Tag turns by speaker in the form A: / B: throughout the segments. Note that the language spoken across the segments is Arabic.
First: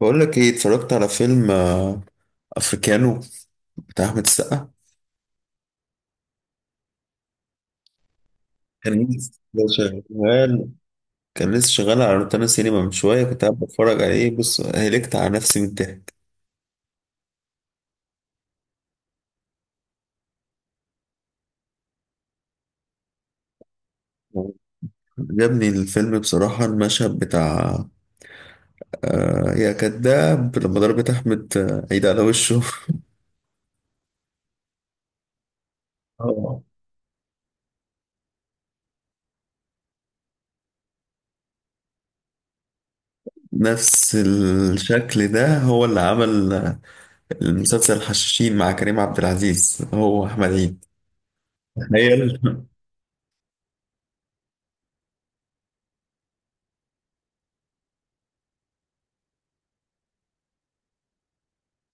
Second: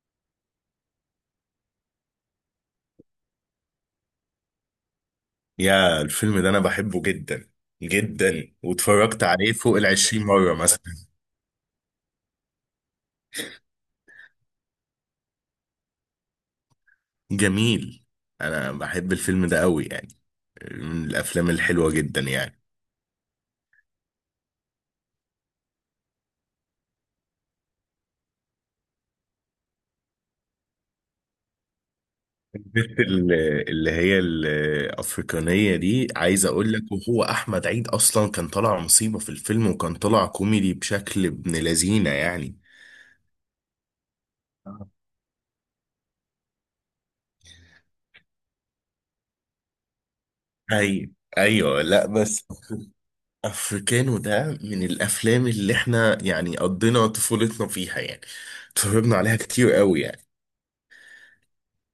A: بقول لك ايه؟ اتفرجت على فيلم افريكانو بتاع احمد السقا.
B: يا الفيلم ده انا بحبه جدا جدا،
A: كان
B: واتفرجت
A: لسه
B: عليه فوق 20 مرة
A: شغال
B: مثلا.
A: كان لسه شغال على روتانا سينما. من شويه كنت قاعد بتفرج عليه. بص، هلكت على نفسي من الضحك.
B: جميل. انا بحب الفيلم ده قوي يعني، من الافلام الحلوة جدا يعني.
A: عجبني الفيلم بصراحه. المشهد بتاع يا كذاب، لما ضربت احمد عيد على وشه.
B: البت ال- اللي هي الافريقانية دي، عايز
A: اه،
B: اقول لك، وهو احمد عيد اصلا كان طالع مصيبة في الفيلم، وكان طالع كوميدي بشكل ابن لذينة يعني.
A: نفس
B: آه.
A: الشكل ده هو اللي عمل المسلسل الحشاشين مع كريم عبد العزيز، هو احمد عيد.
B: ايوه، ايوه، لا
A: تخيل.
B: بس افريكانو ده من الافلام اللي احنا يعني قضينا طفولتنا فيها يعني، اتفرجنا عليها كتير قوي يعني.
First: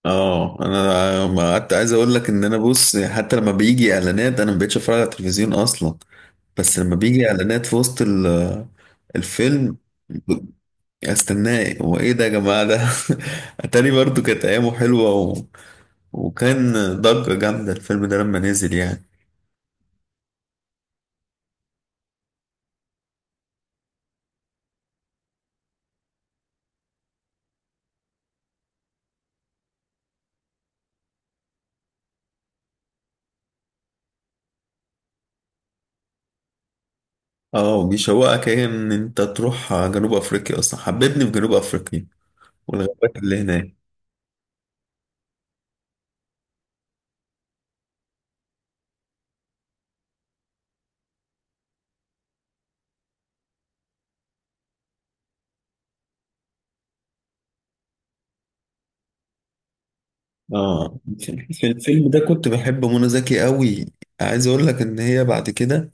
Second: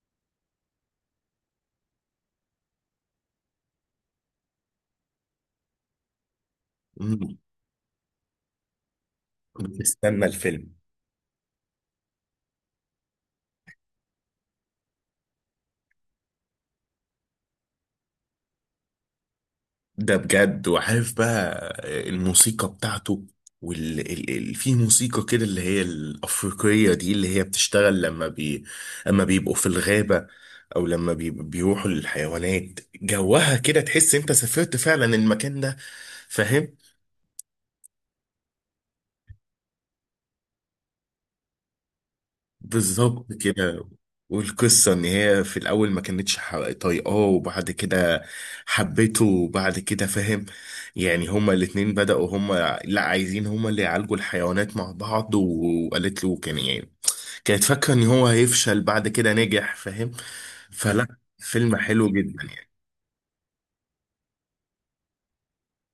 A: اه، انا ما قعدت. عايز اقول لك ان انا، بص، حتى لما بيجي اعلانات انا ما بقتش اتفرج على التلفزيون اصلا، بس لما بيجي
B: مم.
A: اعلانات في وسط الفيلم
B: بنستنى الفيلم.
A: استناه. هو ايه ده يا جماعه ده؟ اتاري برضو كانت ايامه حلوه وكان ضجه جامده الفيلم ده لما نزل يعني.
B: ده بجد. وعارف بقى الموسيقى بتاعته، في موسيقى كده اللي هي الافريقيه دي اللي هي بتشتغل لما بيبقوا في الغابه، او بيروحوا للحيوانات جوها كده، تحس انت سافرت فعلا المكان ده. فاهم؟
A: اه، وبيشوقك ايه ان انت تروح جنوب افريقيا. اصلا حببني في جنوب افريقيا والغابات
B: بالظبط
A: اللي هناك.
B: كده. والقصة إن هي في الأول ما كانتش ح- طايقاه، وبعد كده حبته، وبعد كده فاهم. يعني هما الاتنين بدأوا، هما لا عايزين هما اللي يعالجوا الحيوانات مع بعض، وقالت له كان يعني كانت فاكرة إن هو هيفشل، بعد كده نجح. فاهم؟
A: اه،
B: فلا،
A: في
B: فيلم حلو
A: الفيلم ده
B: جدا
A: كنت
B: يعني.
A: بحب منى زكي قوي. عايز اقول لك ان هي بعد كده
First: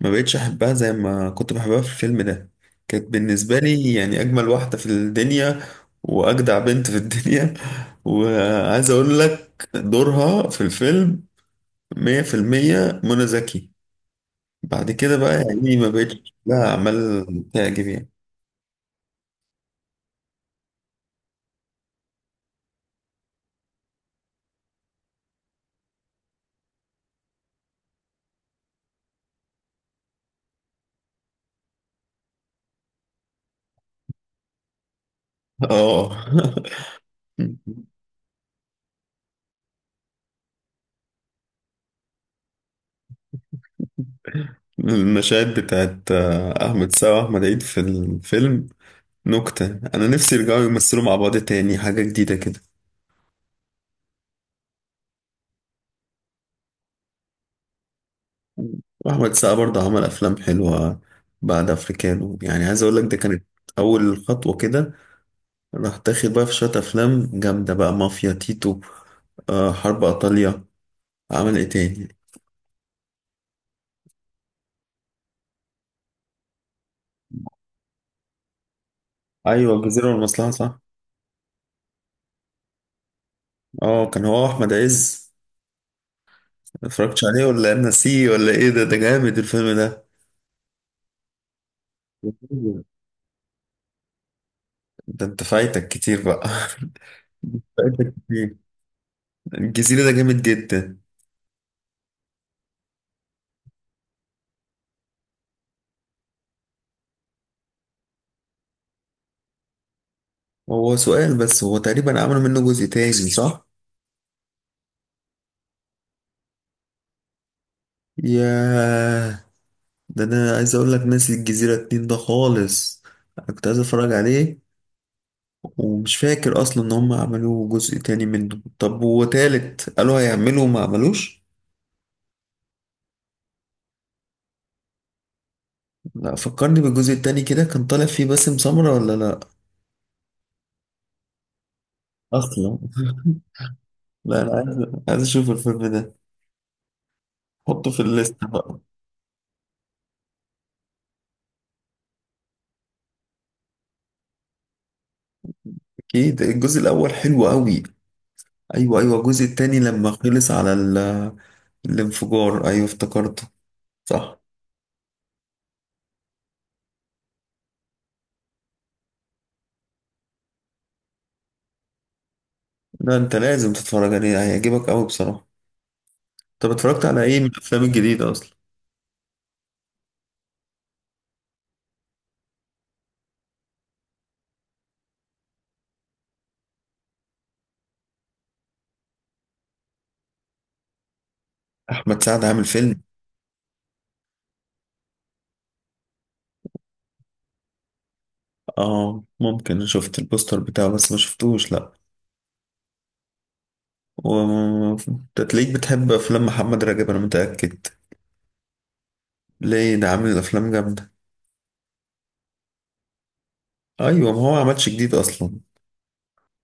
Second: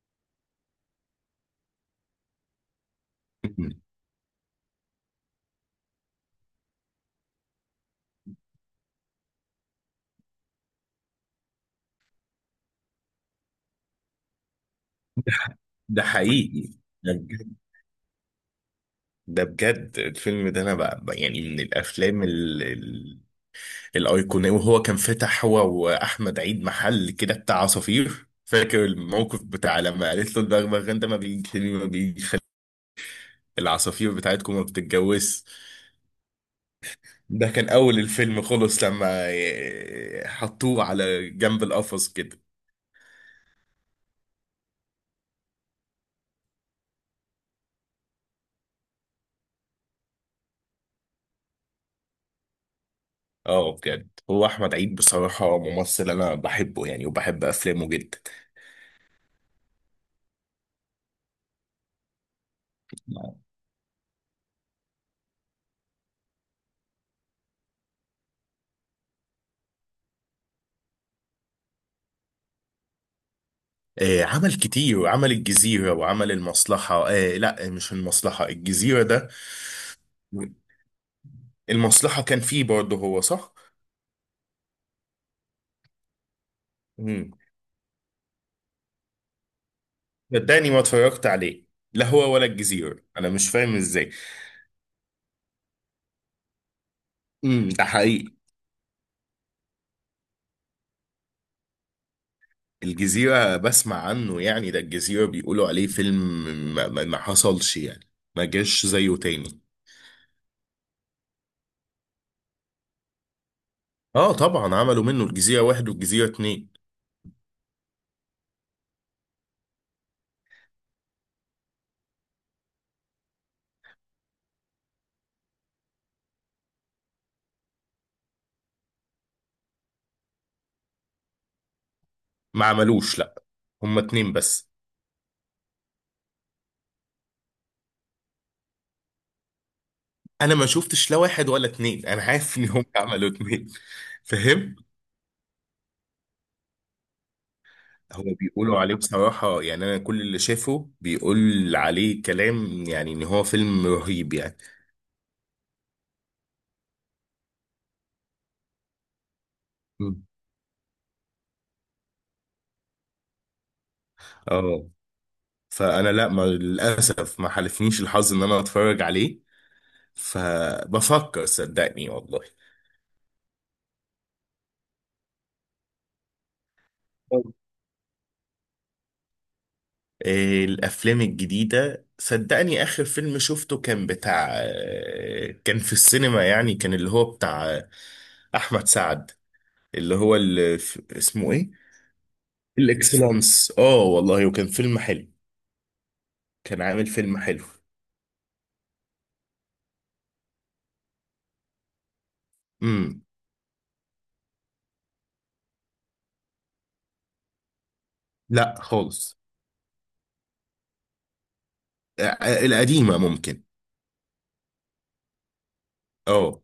A: ما بقتش احبها زي ما كنت بحبها في الفيلم ده. كانت بالنسبة لي يعني اجمل واحدة في الدنيا واجدع بنت في الدنيا. وعايز اقول لك دورها في الفيلم 100% منى زكي. بعد كده
B: ده
A: بقى
B: ح-
A: يعني ما
B: ده
A: بقتش
B: حقيقي.
A: لها
B: ده
A: اعمال
B: بجد.
A: تعجب يعني.
B: ده بجد الفيلم ده أنا يعني من الأفلام الايقونية. وهو كان فتح هو واحمد عيد محل كده بتاع عصافير، فاكر الموقف بتاع لما قالت له البغبغان ده ما بيجيش ليه، ما بيجيش العصافير بتاعتكم ما بتتجوز.
A: اه.
B: ده كان اول الفيلم خلص لما حطوه على جنب القفص كده.
A: المشاهد بتاعت احمد سعد واحمد عيد في الفيلم نكتة. انا نفسي يرجعوا يمثلوا مع بعض تاني حاجة جديدة كده.
B: اه بجد، هو احمد عيد بصراحة ممثل انا بحبه يعني، وبحب افلامه جدا.
A: واحمد السقا برضه عمل افلام حلوه بعد افريكانو. يعني عايز اقول لك ده كانت اول خطوه كده. راح تاخد بقى في شويه افلام جامده بقى، مافيا تيتو، حرب ايطاليا. عمل ايه تاني؟
B: عمل كتير، وعمل الجزيرة وعمل المصلحة. آه لا، مش المصلحة، الجزيرة ده.
A: ايوه، الجزيره والمصلحه، صح.
B: المصلحة كان فيه برضه هو، صح؟
A: اه، كان هو احمد عز. ما اتفرجتش
B: امم
A: عليه ولا انا ناسيه ولا ايه؟ ده جامد الفيلم ده.
B: صدقني ما اتفرجت عليه، لا هو ولا الجزيرة، انا مش فاهم ازاي.
A: ده انت فايتك كتير بقى.
B: ده
A: فايتك
B: حقيقي.
A: كتير. الجزيره ده جامد جدا.
B: الجزيرة بسمع عنه يعني، ده الجزيرة بيقولوا عليه فيلم ما حصلش يعني، ما جاش زيه تاني.
A: هو سؤال بس، هو تقريبا عملوا منه جزء تاني، صح؟
B: اه طبعا، عملوا منه الجزيرة واحد والجزيرة اتنين.
A: ياه، ده انا عايز اقول لك ناسي الجزيرة اتنين ده خالص. أنا كنت عايز اتفرج عليه، ومش فاكر اصلا ان هم عملوا جزء تاني منه. طب، وتالت قالوا هيعملوا وما عملوش.
B: ما عملوش، لا، هما اتنين بس.
A: لا، فكرني بالجزء التاني كده. كان طالع فيه باسم سمرة ولا لا
B: انا ما شفتش لا واحد ولا اتنين، انا عارف ان
A: اصلا؟
B: هم عملوا اتنين.
A: لا، انا
B: فاهم؟
A: عايز اشوف الفيلم ده. حطه في
B: هو
A: الليست
B: بيقولوا
A: بقى.
B: عليه بصراحة يعني انا كل اللي شافه بيقول عليه كلام يعني ان هو فيلم رهيب يعني.
A: اكيد الجزء الاول حلو قوي. ايوه، ايوه، الجزء التاني لما خلص على الانفجار. ايوه افتكرته، صح.
B: اه. فانا لا، ما للاسف ما حالفنيش الحظ ان انا اتفرج عليه، فبفكر صدقني والله.
A: لا، انت لازم تتفرج عليه، هيعجبك قوي بصراحة. طب اتفرجت على ايه
B: طب،
A: من الافلام الجديده اصلا؟
B: إيه الافلام الجديده؟ صدقني اخر فيلم شفته كان بتاع كان في السينما يعني، كان اللي هو بتاع احمد سعد، اللي هو اسمه ايه،
A: احمد سعد عامل فيلم.
B: الاكسلانس. اه والله، وكان فيلم حلو، كان عامل فيلم حلو.
A: اه ممكن، أنا شفت البوستر بتاعه بس ما شفتوش، لا.
B: امم
A: و... انت تلاقيك بتحب افلام محمد رجب، انا متاكد.
B: لا خالص.
A: ليه؟ ده عامل افلام جامده.
B: القديمه ممكن.
A: ايوه، ما هو ما عملش جديد اصلا.
B: اه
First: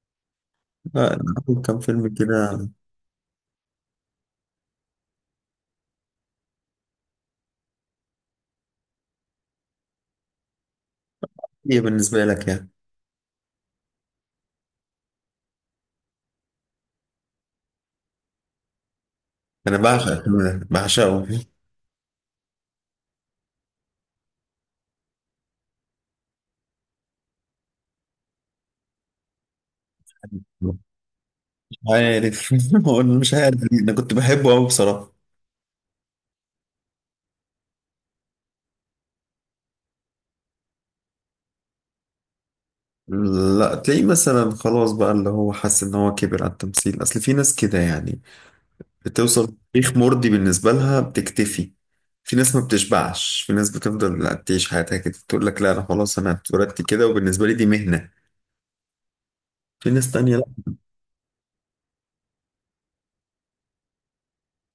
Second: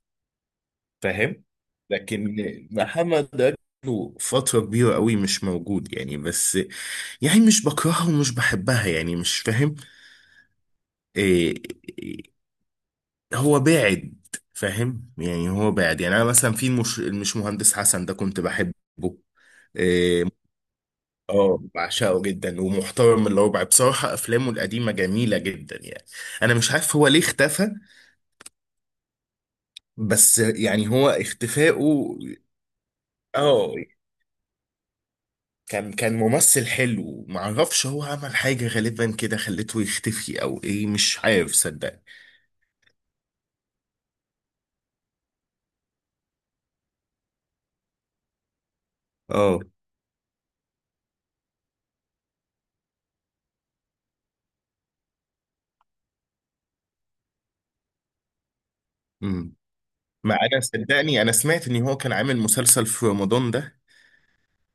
A: لا، أنا.
B: فاهم.
A: عامل كام فيلم
B: لكن
A: كده؟
B: محمد له فترة كبيرة قوي مش موجود يعني، بس يعني مش بكرهها ومش بحبها يعني، مش فاهم إيه.
A: ايه
B: إيه،
A: بالنسبه لك يعني؟
B: هو باعد. فاهم؟ يعني هو باعد. يعني انا مثلا في المش مهندس حسن ده كنت بحبه.
A: انا بعشق
B: إيه،
A: الفيلم ده بعشقه، مش
B: اه بعشقه جدا، ومحترم الربع بصراحة، افلامه القديمة جميلة جدا يعني. انا مش عارف هو ليه اختفى، بس يعني هو اختفائه...
A: عارف. هو أنا مش عارف
B: اه
A: ليه. انا كنت بحبه قوي بصراحه.
B: كان ممثل حلو، معرفش هو عمل حاجة غالبا كده خلته يختفي او ايه، مش عارف صدقني.
A: لا، تلاقيه مثلا خلاص بقى اللي هو حس ان هو كبر على التمثيل. اصل في ناس كده يعني، بتوصل
B: اه.
A: تاريخ مرضي بالنسبة لها بتكتفي. في ناس ما بتشبعش، في ناس بتفضل لا تعيش حياتها كده تقول لك لا أنا خلاص، أنا اتولدت كده وبالنسبة لي دي مهنة.
B: امم
A: في ناس
B: ما
A: تانية.
B: انا صدقني انا سمعت ان هو كان عامل مسلسل في رمضان ده،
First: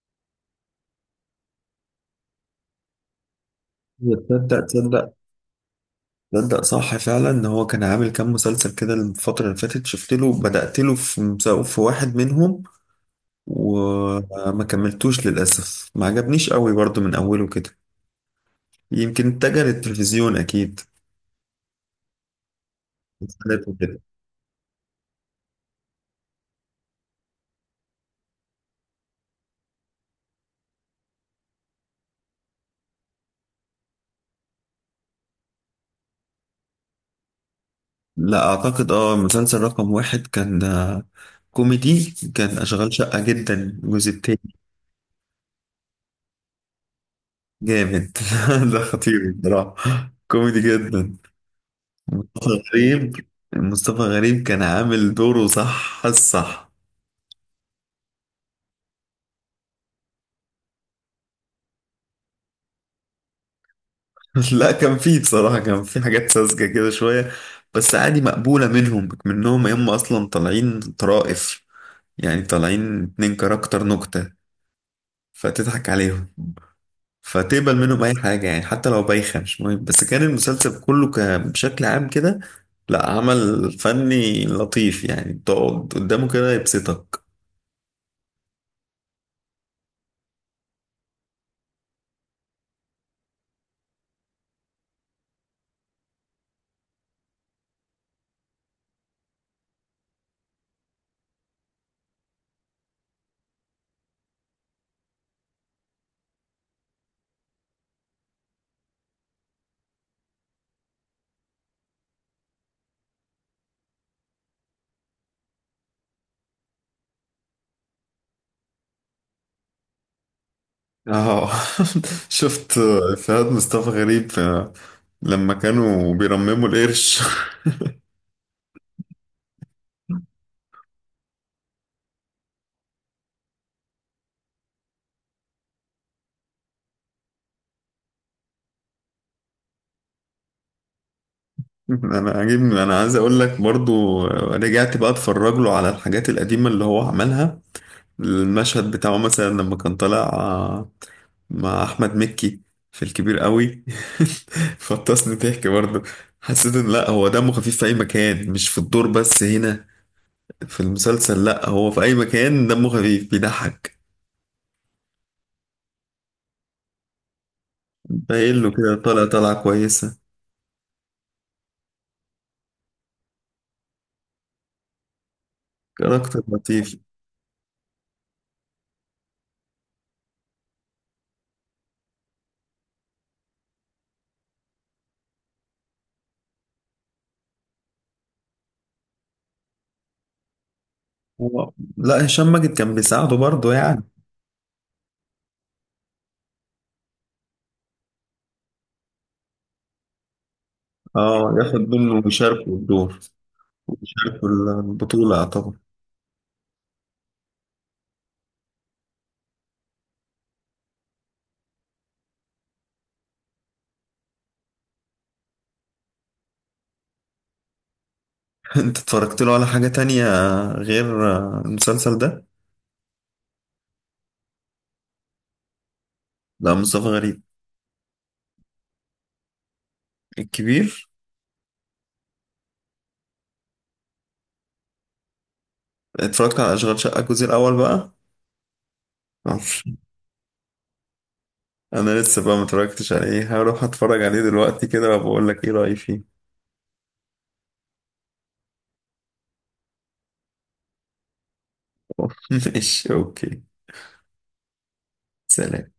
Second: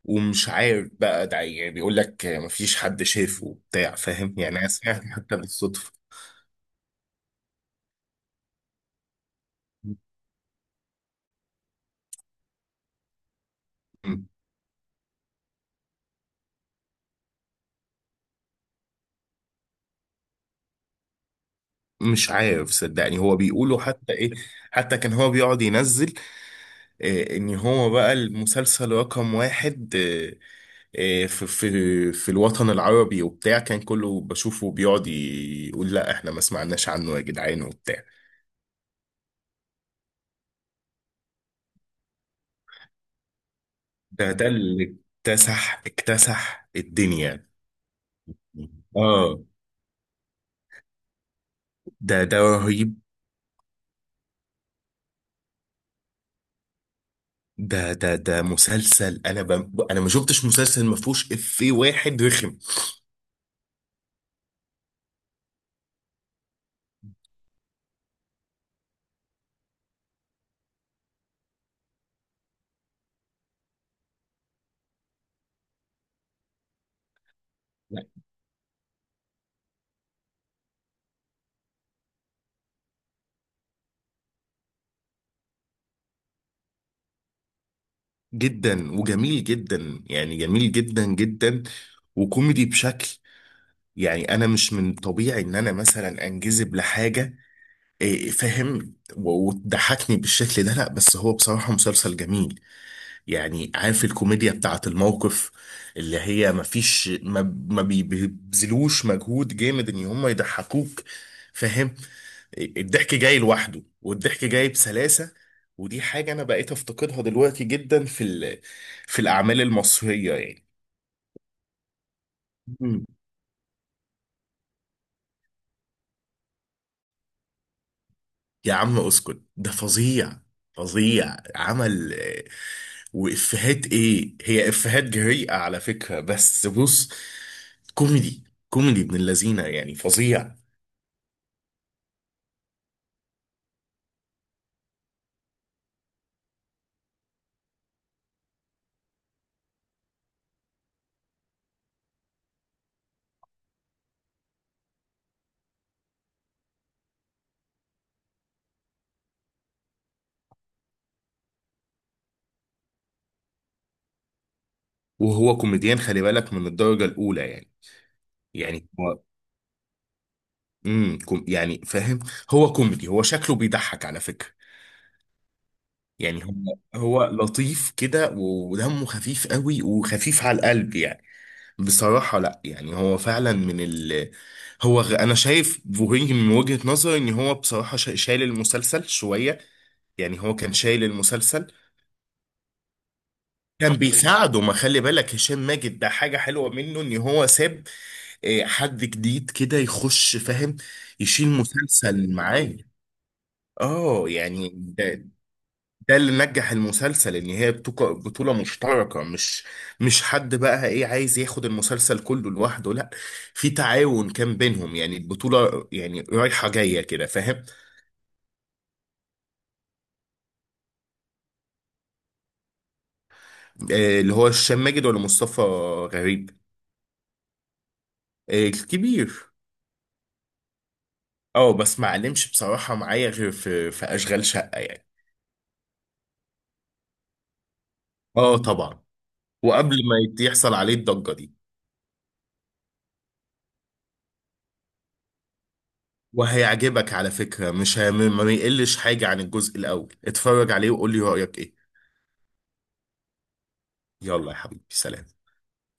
B: ومش عارف بقى ده، يعني بيقول لك مفيش حد شافه وبتاع،
A: لا،
B: فاهم يعني،
A: تصدق،
B: انا سمعت
A: تصدق،
B: حتى بالصدفة.
A: تصدق، صح فعلا إن هو كان عامل كام مسلسل كده الفترة اللي فاتت. شفت له، بدأت له في في واحد منهم، وما كملتوش للأسف. ما عجبنيش قوي برضو من أوله كده. يمكن اتجه للتلفزيون أكيد.
B: مش عارف صدقني، هو بيقولوا حتى ايه، حتى كان هو بيقعد ينزل ان هو بقى المسلسل رقم واحد في في الوطن العربي وبتاع، كان كله بشوفه بيقعد يقول لا احنا ما سمعناش عنه يا جدعان، وبتاع.
A: لا اعتقد، اه، مسلسل رقم واحد كان كوميدي. كان اشغال شقة جدا الجزء
B: ده
A: التاني.
B: اللي اكتسح الدنيا.
A: جامد. ده خطير
B: اه.
A: بصراحة، كوميدي جدا.
B: ده
A: مصطفى
B: رهيب.
A: غريب مصطفى غريب كان عامل دوره، صح الصح.
B: ده مسلسل، انا انا ما شفتش مسلسل ما فيهوش افيه واحد رخم.
A: لا، كان فيه بصراحة، كان فيه حاجات ساذجة كده شوية، بس عادي مقبولة منهم. هم اصلا طالعين طرائف يعني، طالعين اتنين كاركتر نكتة، فتضحك عليهم فتقبل منهم اي حاجه يعني، حتى لو بايخه مش مهم. بس كان المسلسل كله بشكل عام كده لا، عمل فني لطيف يعني، تقعد قدامه كده يبسطك.
B: جدا وجميل جدا يعني، جميل جدا جدا، وكوميدي بشكل يعني. انا مش من طبيعي ان انا مثلا انجذب لحاجه فاهم وتضحكني بالشكل ده، لا بس هو بصراحه مسلسل جميل يعني. عارف الكوميديا بتاعت الموقف، اللي هي مفيش ما ما بي- بيبذلوش مجهود جامد ان هم يضحكوك. فاهم؟ الضحك جاي لوحده، والضحك جاي بسلاسة. ودي حاجة انا بقيت افتقدها دلوقتي جدا في في الاعمال المصرية يعني.
A: اه. شفت
B: مم.
A: افيهات مصطفى غريب لما كانوا بيرمموا القرش.
B: يا عم اسكت، ده فظيع، فظيع. عمل وإفيهات، إيه هي إفيهات جريئة على فكرة، بس بص، كوميدي، كوميدي ابن اللذينة يعني، فظيع.
A: انا عاجبني، انا عايز اقول لك برضو رجعت بقى اتفرج له على الحاجات القديمه اللي هو عملها. المشهد بتاعه مثلا لما كان طالع مع احمد مكي في الكبير قوي. فطسني ضحك برضه. حسيت ان لا، هو دمه خفيف في اي مكان، مش في الدور بس. هنا في المسلسل، لا، هو في اي مكان دمه خفيف بيضحك.
B: وهو كوميديان، خلي بالك، من الدرجة الأولى يعني.
A: قايل له
B: يعني
A: كده،
B: هو
A: طالع، طالعه كويسه.
B: كوم يعني فاهم، هو كوميدي، هو شكله بيضحك على فكرة.
A: كاركتر
B: يعني هو
A: لطيف.
B: هو لطيف كده، ودمه خفيف قوي، وخفيف على القلب يعني. بصراحة لا يعني هو فعلا من ال... أنا شايف بوهينج من وجهة نظري، إن هو بصراحة شايل المسلسل شوية، يعني هو كان شايل المسلسل.
A: هو، لا، هشام ماجد كان بيساعده برضه
B: كان
A: يعني.
B: بيساعده. ما خلي بالك هشام ماجد ده حاجة حلوة منه ان هو ساب حد جديد كده يخش فاهم، يشيل
A: اه، ياخد منه
B: مسلسل
A: ويشاركه
B: معاه.
A: الدور.
B: اه
A: يشاركه
B: يعني ده،
A: البطولة طبعا.
B: ده اللي نجح المسلسل، ان هي بطولة مشتركة، مش حد بقى ايه عايز ياخد المسلسل كله لوحده، لا، في تعاون كان بينهم يعني، البطولة يعني رايحة جاية كده، فاهم.
A: انت اتفرجت له على حاجة تانية غير المسلسل ده؟
B: اللي هو هشام ماجد ولا مصطفى غريب؟
A: لا، مصطفى غريب،
B: الكبير.
A: الكبير.
B: اه بس ما علمش بصراحة معايا غير في أشغال شقة يعني.
A: اتفرجت على أشغال شقة الجزء الأول بقى؟
B: اه طبعا.
A: معرفش.
B: وقبل ما يحصل عليه الضجة دي.
A: أنا لسه بقى متفرجتش عليه، هروح أتفرج عليه دلوقتي كده وبقول لك إيه رأيي فيه.
B: وهيعجبك على فكرة، مش هي... ما يقلش حاجة عن الجزء الأول، اتفرج عليه وقول لي رأيك ايه.
A: ماشي، أوكي.
B: يلا يا حبيبي، سلام.
A: سلام.